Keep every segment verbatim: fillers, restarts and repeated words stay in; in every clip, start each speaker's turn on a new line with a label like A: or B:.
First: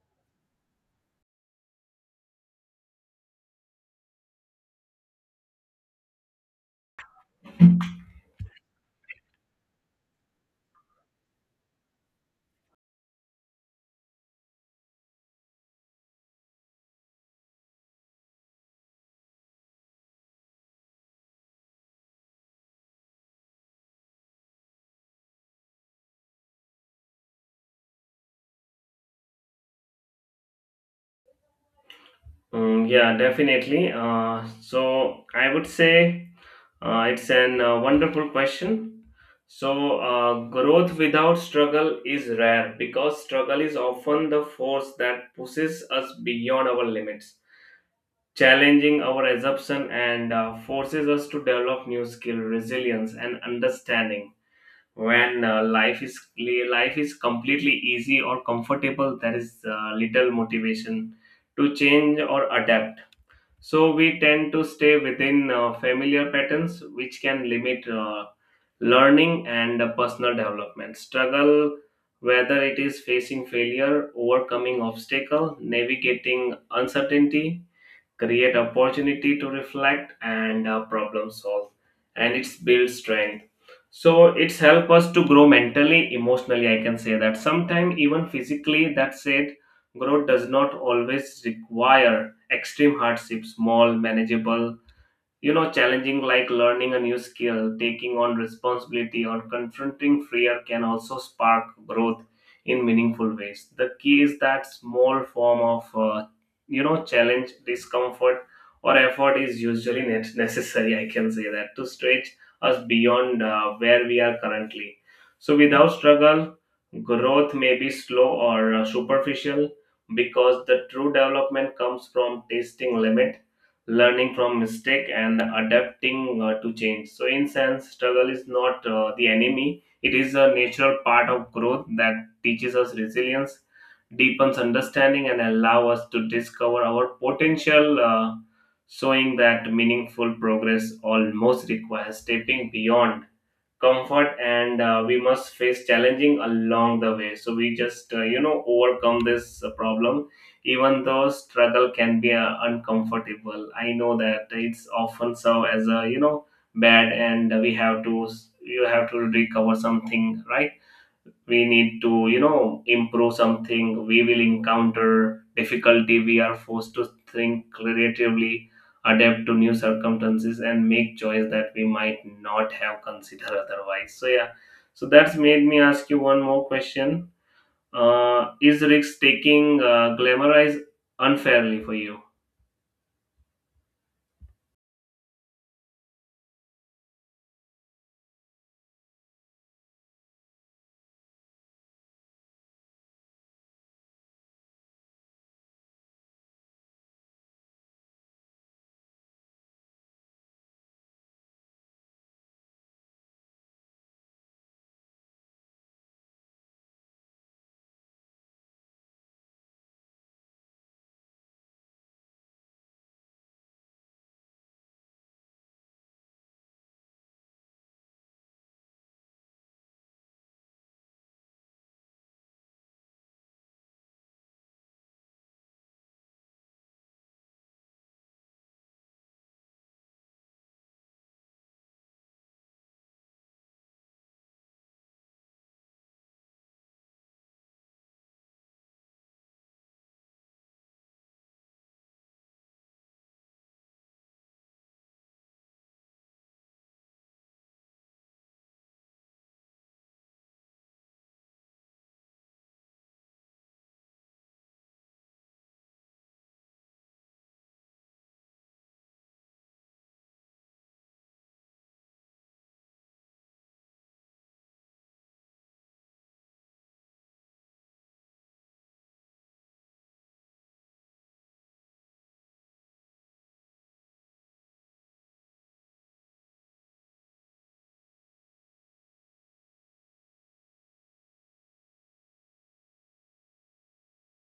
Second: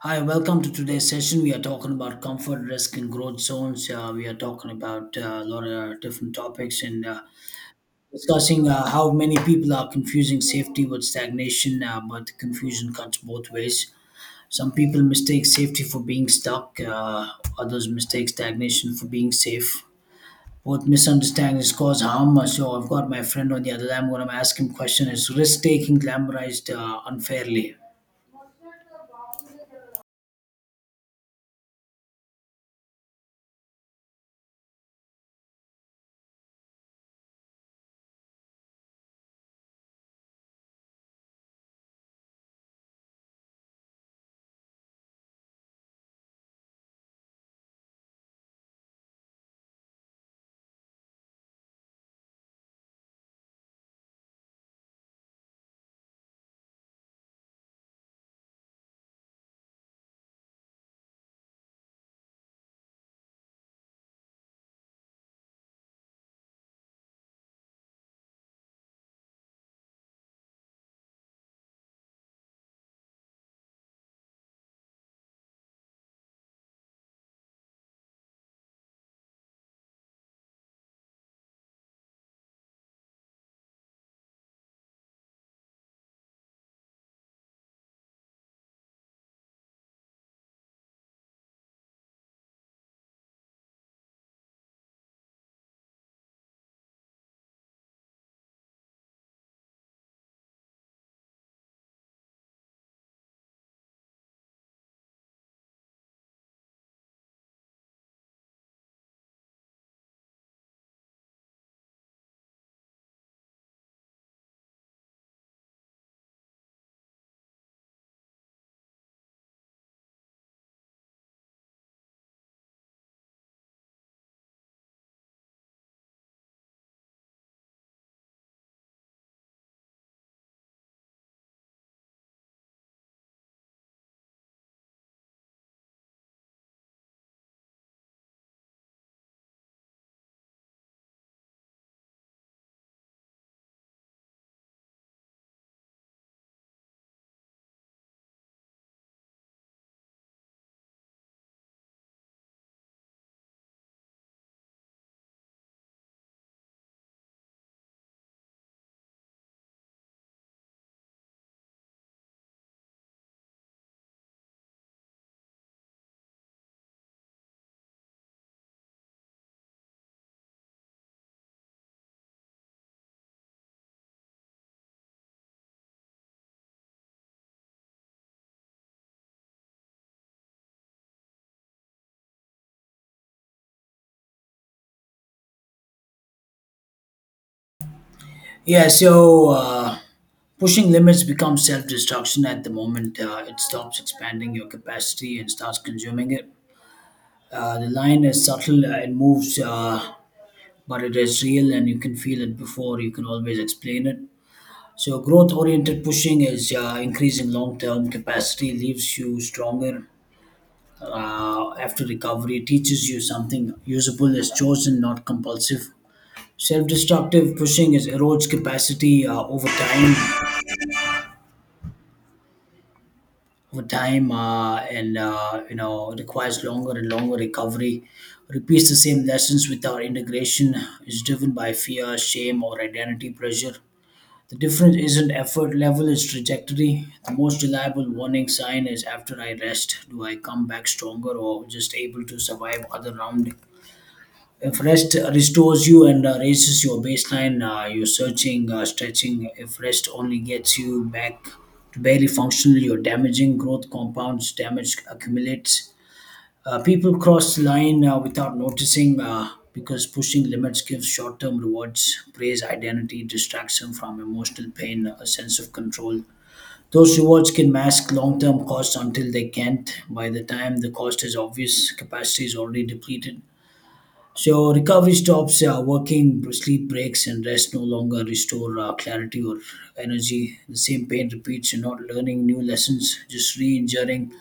A: Hi, welcome to today's session. We are talking about comfort, risk, and growth zones. Uh, we are talking about uh, a lot of different topics and uh, discussing uh, how many people are confusing safety with stagnation, uh, but confusion cuts both ways. Some people mistake safety for being stuck, uh, others mistake stagnation for being safe. Both misunderstandings cause harm. Uh, So I've got my friend on the other line. What I'm asking question is risk taking glamorized uh, unfairly.
B: Mm, yeah, definitely. Uh, so I would say uh, it's an uh, wonderful question. So uh, growth without struggle is rare because struggle is often the force that pushes us beyond our limits, challenging our assumption and uh, forces us to develop new skill, resilience, and understanding. When uh, life is life is completely easy or comfortable, there is uh, little motivation to change or adapt, so we tend to stay within uh, familiar patterns, which can limit uh, learning and uh, personal development. Struggle, whether it is facing failure, overcoming obstacle, navigating uncertainty, create opportunity to reflect and uh, problem solve, and it's build strength, so it's help us to grow mentally, emotionally. I can say that sometimes even physically. That said, growth does not always require extreme hardship. Small, manageable, you know challenging like learning a new skill, taking on responsibility, or confronting fear can also spark growth in meaningful ways. The key is that small form of uh, you know challenge, discomfort, or effort is usually ne- necessary, I can say that, to stretch us beyond uh, where we are currently. So without struggle, growth may be slow or uh, superficial, because the true development comes from testing limit, learning from mistake, and adapting uh, to change. So in sense, struggle is not uh, the enemy; it is a natural part of growth that teaches us resilience, deepens understanding, and allow us to discover our potential, uh, showing that meaningful progress almost requires stepping beyond comfort, and uh, we must face challenging along the way. So we just uh, you know overcome this uh, problem. Even though struggle can be uh, uncomfortable, I know that it's often so as a, you know bad, and we have to, you have to recover something, right? We need to, you know improve something. We will encounter difficulty, we are forced to think creatively, adapt to new circumstances, and make choice that we might not have considered otherwise. So yeah, so that's made me ask you one more question. Uh, is risk taking uh, glamorized unfairly for you?
A: Yeah, so uh, pushing limits becomes self destruction at the moment. Uh, it stops expanding your capacity and starts consuming it. Uh, the line is subtle, uh, it moves, uh, but it is real and you can feel it before you can always explain it. So, growth oriented pushing is uh, increasing long term capacity, leaves you stronger. Uh, after recovery, teaches you something usable is chosen, not compulsive. Self destructive pushing is erodes capacity uh, over time over time uh, and uh, you know requires longer and longer recovery, repeats the same lessons without integration, is driven by fear, shame, or identity pressure. The difference isn't effort level, it's trajectory. The most reliable warning sign is, after I rest, do I come back stronger or just able to survive other round? If rest restores you and uh, raises your baseline, uh, you're searching, uh, stretching. If rest only gets you back to barely functional, you're damaging. Growth compounds, damage accumulates. Uh, people cross the line uh, without noticing uh, because pushing limits gives short term rewards, praise, identity, distraction from emotional pain, a sense of control. Those rewards can mask long term costs until they can't. By the time the cost is obvious, capacity is already depleted, so recovery stops, uh, working, sleep breaks, and rest no longer restore uh, clarity or energy. The same pain repeats. You're not learning new lessons, just re-injuring the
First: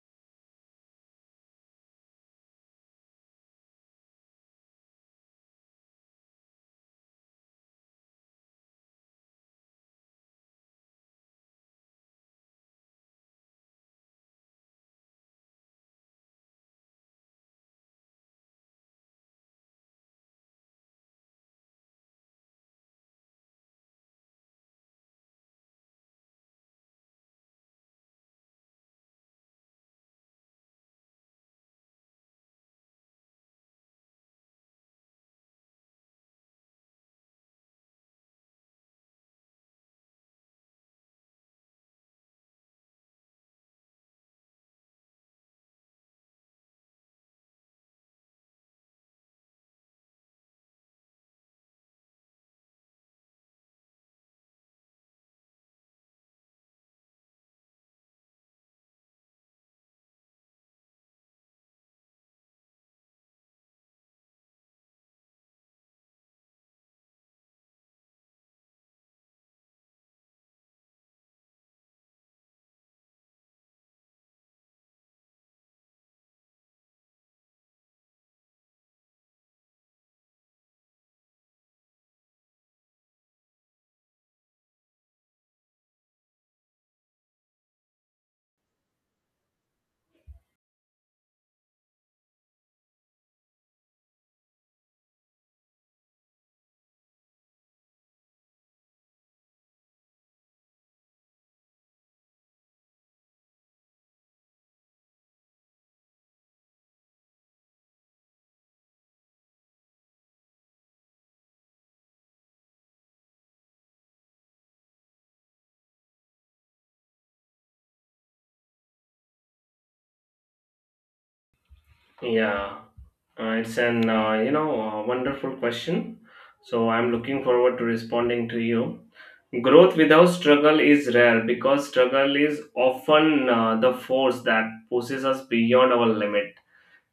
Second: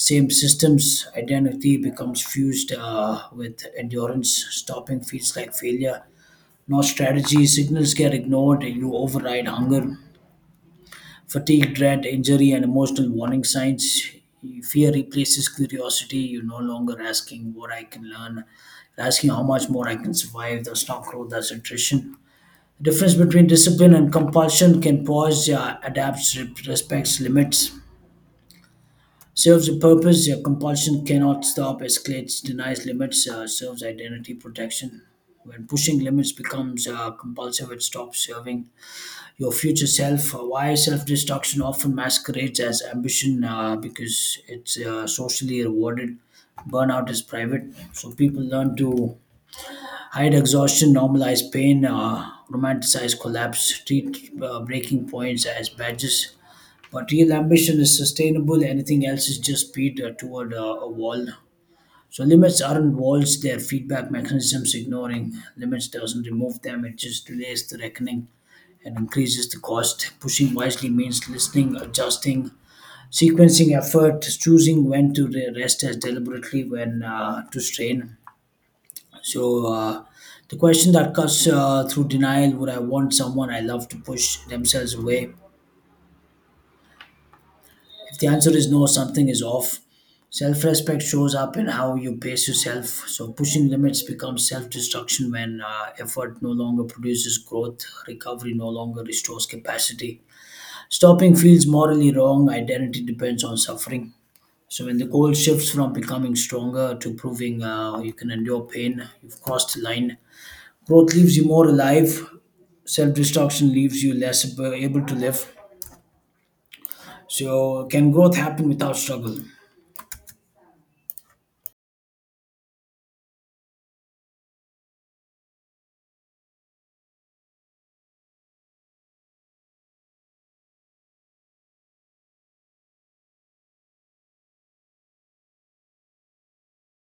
A: same systems. Identity becomes fused uh, with endurance. Stopping feels like failure. No strategy. Signals get ignored. You override hunger, fatigue, dread, injury, and emotional warning signs. Fear replaces curiosity. You're no longer asking what I can learn, you're asking how much more I can survive. That's not growth, that's attrition. The difference between discipline and compulsion can pause, uh, adapts, re- respects limits, serves a purpose. Your compulsion cannot stop, escalates, denies limits, uh, serves identity protection. When pushing limits becomes uh, compulsive, it stops serving your future self. Uh, Why self destruction often masquerades as ambition uh, because it's uh, socially rewarded. Burnout is private, so people learn to hide exhaustion, normalize pain, uh, romanticize collapse, treat uh, breaking points as badges. But real ambition is sustainable, anything else is just speed uh, toward uh, a wall. So limits aren't walls, they're feedback mechanisms. Ignoring limits doesn't remove them, it just delays the reckoning and increases the cost. Pushing wisely means listening, adjusting, sequencing effort, choosing when to re- rest as deliberately when uh, to strain. So, uh, the question that cuts uh, through denial, would I want someone I love to push themselves away? If the answer is no, something is off. Self respect shows up in how you pace yourself. So, pushing limits becomes self destruction when uh, effort no longer produces growth, recovery no longer restores capacity. Stopping feels morally wrong. Identity depends on suffering. So when the goal shifts from becoming stronger to proving uh, you can endure pain, you've crossed the line. Growth leaves you more alive. Self-destruction leaves you less ab- able to live. So can growth happen without struggle?
B: Yeah, uh, it's an uh, you know uh, wonderful question. So I'm looking forward to responding to you. Growth without struggle is rare because struggle is often uh, the force that pushes us beyond our limit,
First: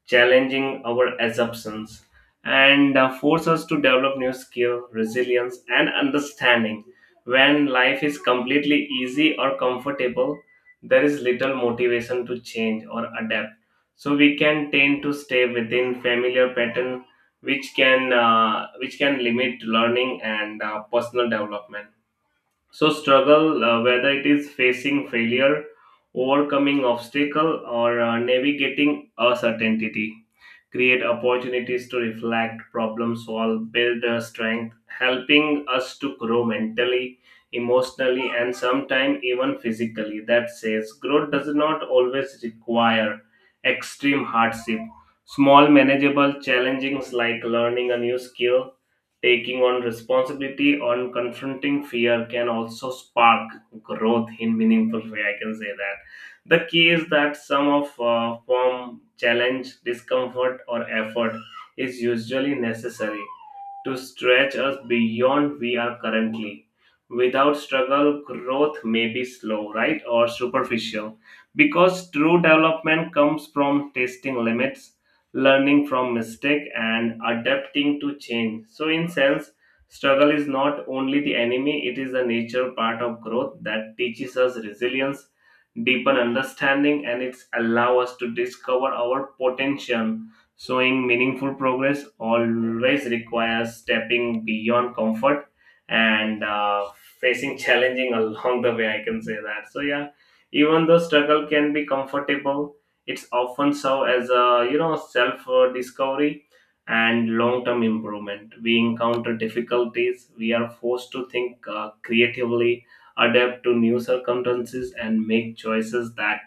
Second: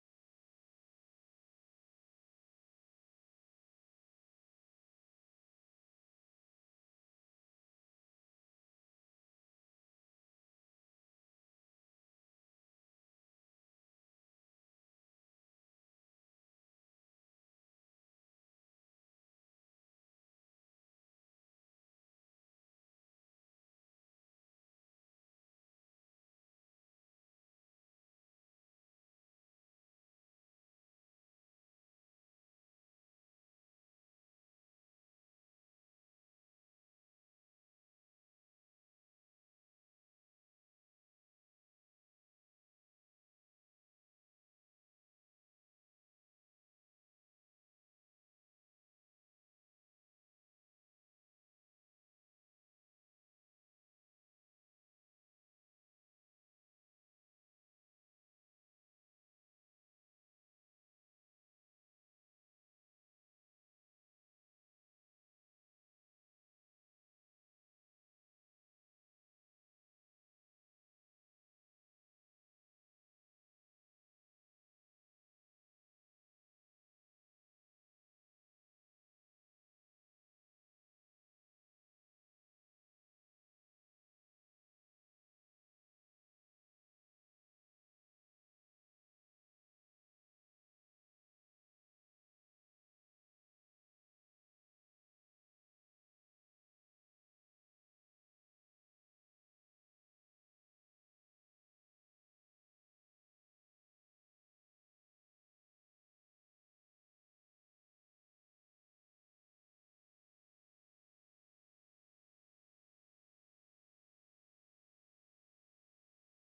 B: challenging our assumptions, and uh, force us to develop new skill, resilience, and understanding. When life is completely easy or comfortable, there is little motivation to change or adapt. So we can tend to stay within familiar pattern, which can uh, which can limit learning and uh, personal development. So, struggle, uh, whether it is facing failure, overcoming obstacle, or uh, navigating uncertainty, create opportunities to reflect, problem solve, build uh, strength, helping us to grow mentally, emotionally, and sometimes even physically. That says growth does not always require extreme hardship. Small, manageable challenges like learning a new skill, taking on responsibility, or confronting fear can also spark growth in meaningful way. I can say that the key is that some of uh, form, challenge, discomfort, or effort is usually necessary to stretch us beyond we are currently. Without struggle, growth may be slow, right, or superficial, because true development comes from testing limits, learning from mistake, and adapting to change. So, in sense, struggle is not only the enemy; it is the nature part of growth that teaches us resilience, deeper understanding, and it's allow us to discover our potential. Showing meaningful progress always requires stepping beyond comfort and uh, facing challenging along the way. I can say that. So yeah, even though struggle can be comfortable, it's often so as a, you know self uh, discovery and long term improvement. We encounter difficulties, we are forced to think uh, creatively, adapt to new circumstances, and make choices that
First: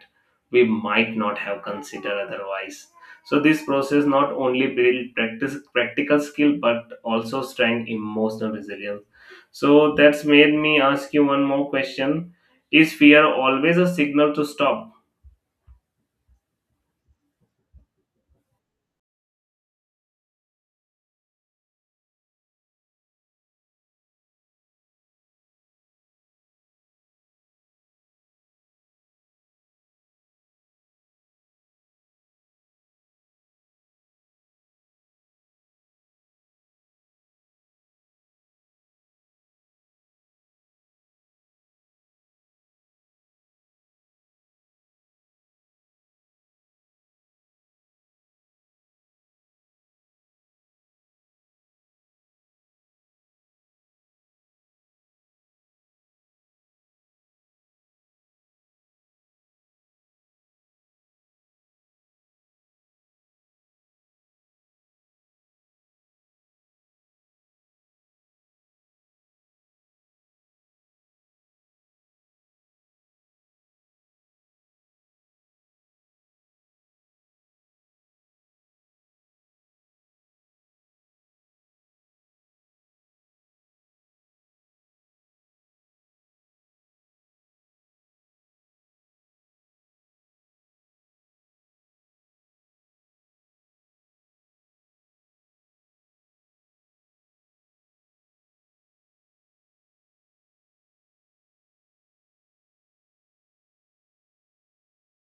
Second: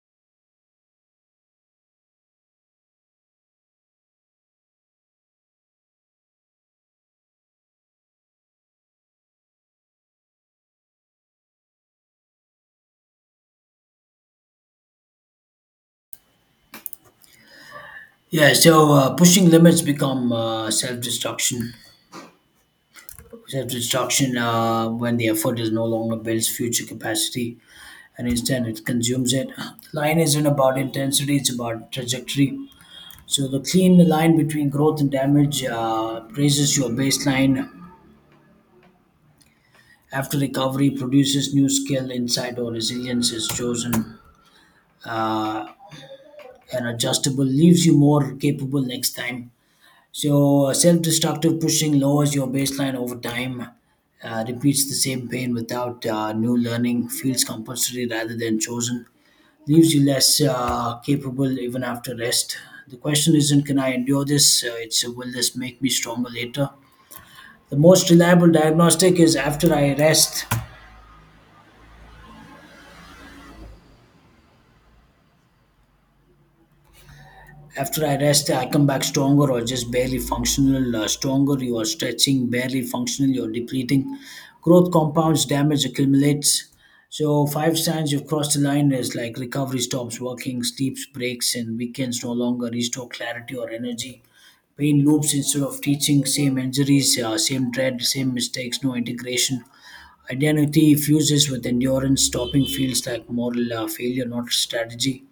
B: we might not have considered otherwise. So, this process not only build practice, practical skill but also strength emotional resilience. So, that's made me ask you one more question. Is fear always a signal to stop?
A: Yeah. So uh, pushing limits become uh, self-destruction. Self-destruction uh, when the effort is no longer builds future capacity, and instead it consumes it. The line isn't about intensity; it's about trajectory. So the clean line between growth and damage uh, raises your baseline. After recovery produces new skill, insight, or resilience is chosen uh, and adjustable, leaves you more capable next time. So uh, self-destructive pushing lowers your baseline over time. Uh, repeats the same pain without uh, new learning, feels compulsory rather than chosen, leaves you less uh, capable even after rest. The question isn't, can I endure this? Uh, it's, uh, will this make me stronger later? The most reliable diagnostic is after I rest. After I rest, I come back stronger or just barely functional. Uh, stronger, you are stretching, barely functional, you're depleting. Growth compounds, damage accumulates. So, five signs you've crossed the line is like recovery stops working, sleeps breaks, and weekends no longer restore clarity or energy. Pain loops instead of teaching, same injuries, uh, same dread, same mistakes, no integration. Identity fuses with endurance. Stopping feels like moral uh, failure, not strategy.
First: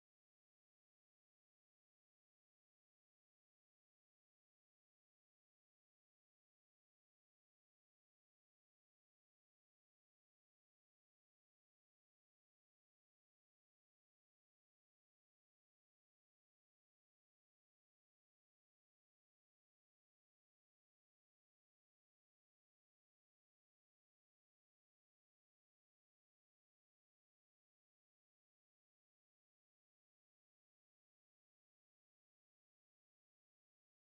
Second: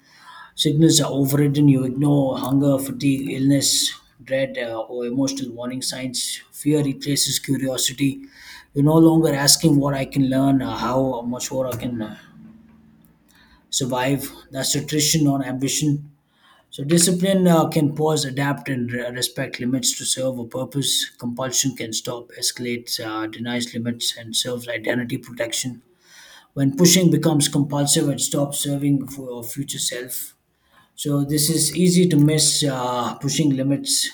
A: Signals are overridden. You ignore hunger, fatigue, illness, dread, uh, or emotional warning signs. Fear replaces curiosity. You're no longer asking what I can learn, uh, how much more I can uh, survive. That's attrition, not ambition. So, discipline uh, can pause, adapt, and re- respect limits to serve a purpose. Compulsion can stop, escalate, uh, denies limits, and serves identity protection. When pushing becomes compulsive, it stops serving for your future self. So, this is easy to miss. Uh, pushing limits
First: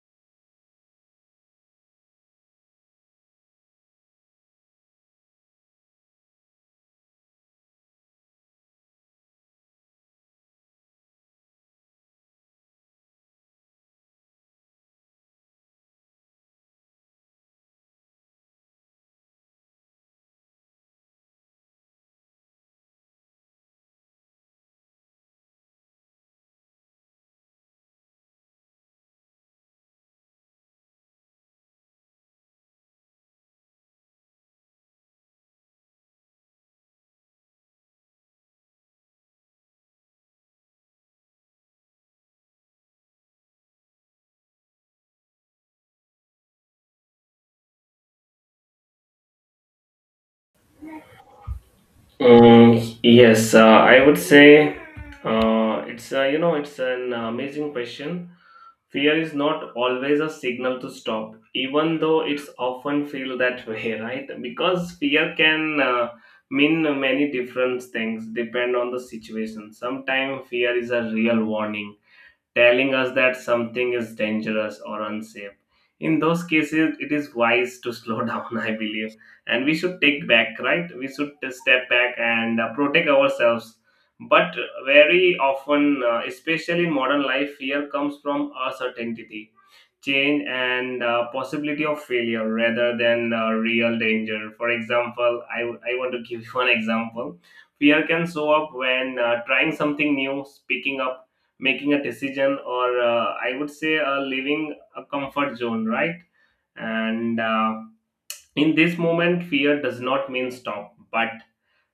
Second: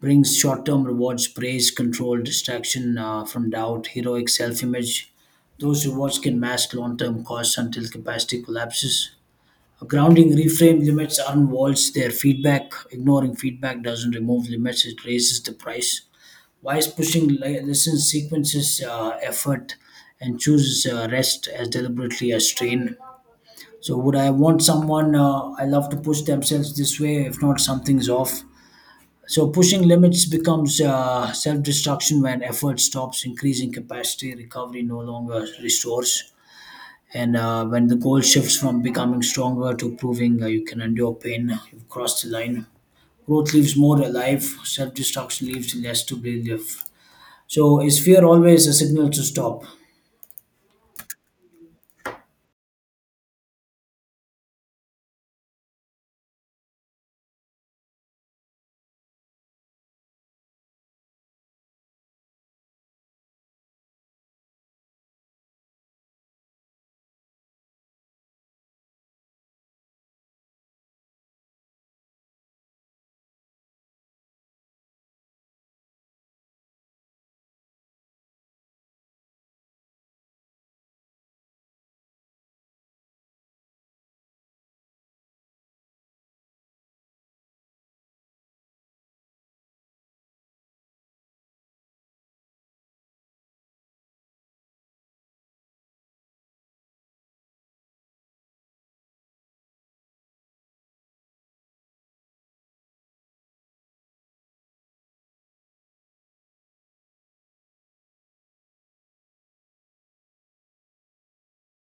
A: brings short term rewards, praise, control, distraction uh, from doubt, heroic self image. Those rewards can mask long term costs until capacity collapses. A grounding reframe, limits aren't walls, they're feedback. Ignoring feedback doesn't remove limits, it raises the price. Wise pushing li- listens, sequences uh, effort, and chooses uh, rest as deliberately as strain. So would I want someone uh, I love to push themselves this way? If not, something's off. So pushing limits becomes uh, self-destruction when effort stops increasing capacity. Recovery no longer restores, and uh, when the goal shifts from becoming stronger to proving uh, you can endure pain, you've crossed the line. Growth leaves more alive. Self-destruction leaves less to believe. So is fear always a signal to stop?
B: Mm, yes, uh, I would say uh, it's uh, you know it's an amazing question. Fear is not always a signal to stop, even though it's often feel that way, right? Because fear can uh, mean many different things depend on the situation. Sometimes fear is a real warning telling us that something is dangerous or unsafe. In those cases, it is wise to slow down, I believe. And we should take back, right? We should step back and uh, protect ourselves. But very often, uh, especially in modern life, fear comes from uncertainty, change, and uh, possibility of failure rather than uh, real danger. For example, I, w- I want to give you one example. Fear can show up when uh, trying something new, speaking up, making a decision, or uh, I would say uh, leaving a comfort zone, right? And uh, in this moment, fear does not mean stop but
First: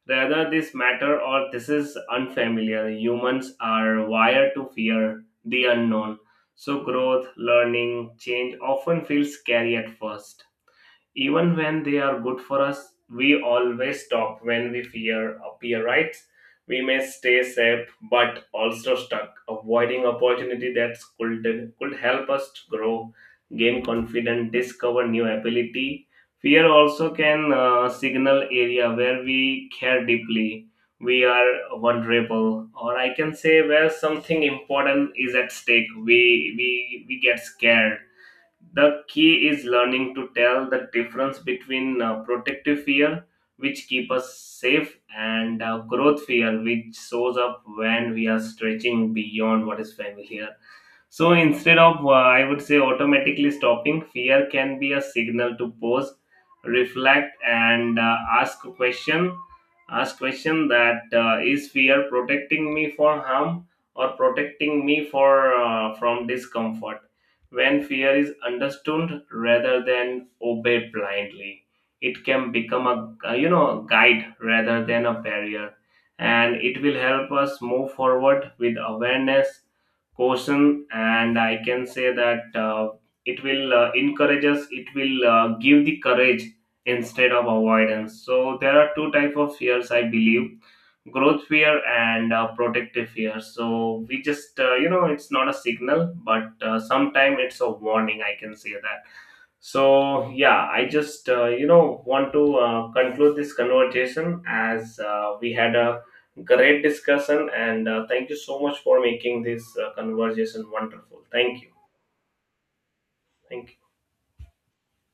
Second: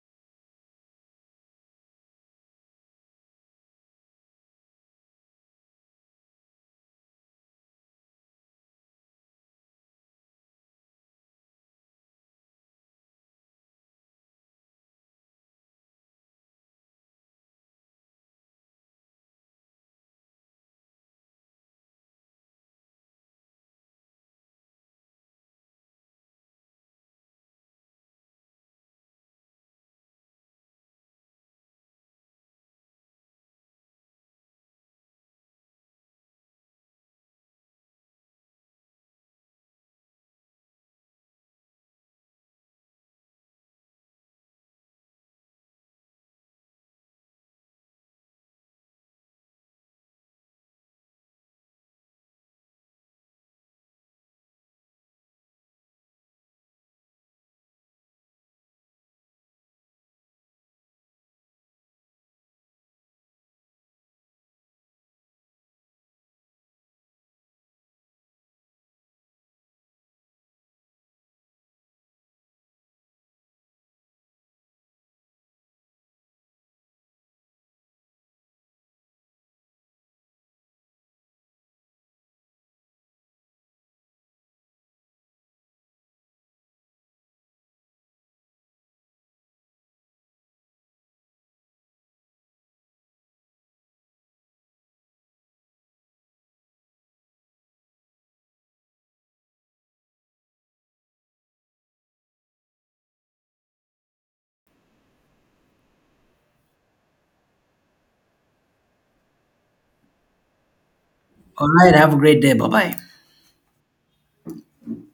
B: rather this matter, or this is unfamiliar. Humans are wired to fear the unknown, so growth, learning, change often feels scary at first, even when they are good for us. We always stop when we fear appear, right? We may stay safe but also stuck, avoiding opportunity that could could help us to grow, gain confidence, discover new ability. Fear also can uh, signal area where we care deeply, we are vulnerable, or I can say where something important is at stake. We we we get scared. The key is learning to tell the difference between uh, protective fear, which keep us safe, and uh, growth fear, which shows up when we are stretching beyond what is familiar. So instead of, uh, I would say, automatically stopping, fear can be a signal to pause, reflect, and uh, ask a question. Ask question that uh, is fear protecting me for harm or protecting me for uh, from discomfort. When fear is understood rather than obeyed blindly, it can become a uh, you know guide rather than a barrier, and it will help us move forward with awareness, caution, and I can say that uh, it will uh, encourage us. It will uh, give the courage instead of avoidance. So there are two type of fears, I believe, growth fear and uh, protective fear. So we just uh, you know it's not a signal, but uh, sometimes it's a warning, I can say that. So yeah, I just uh, you know want to uh, conclude this conversation as uh, we had a great discussion, and uh, thank you so much for making this uh, conversation wonderful. Thank
A: All
B: you.
A: right. Have a great day. Bye bye.
B: Thank you.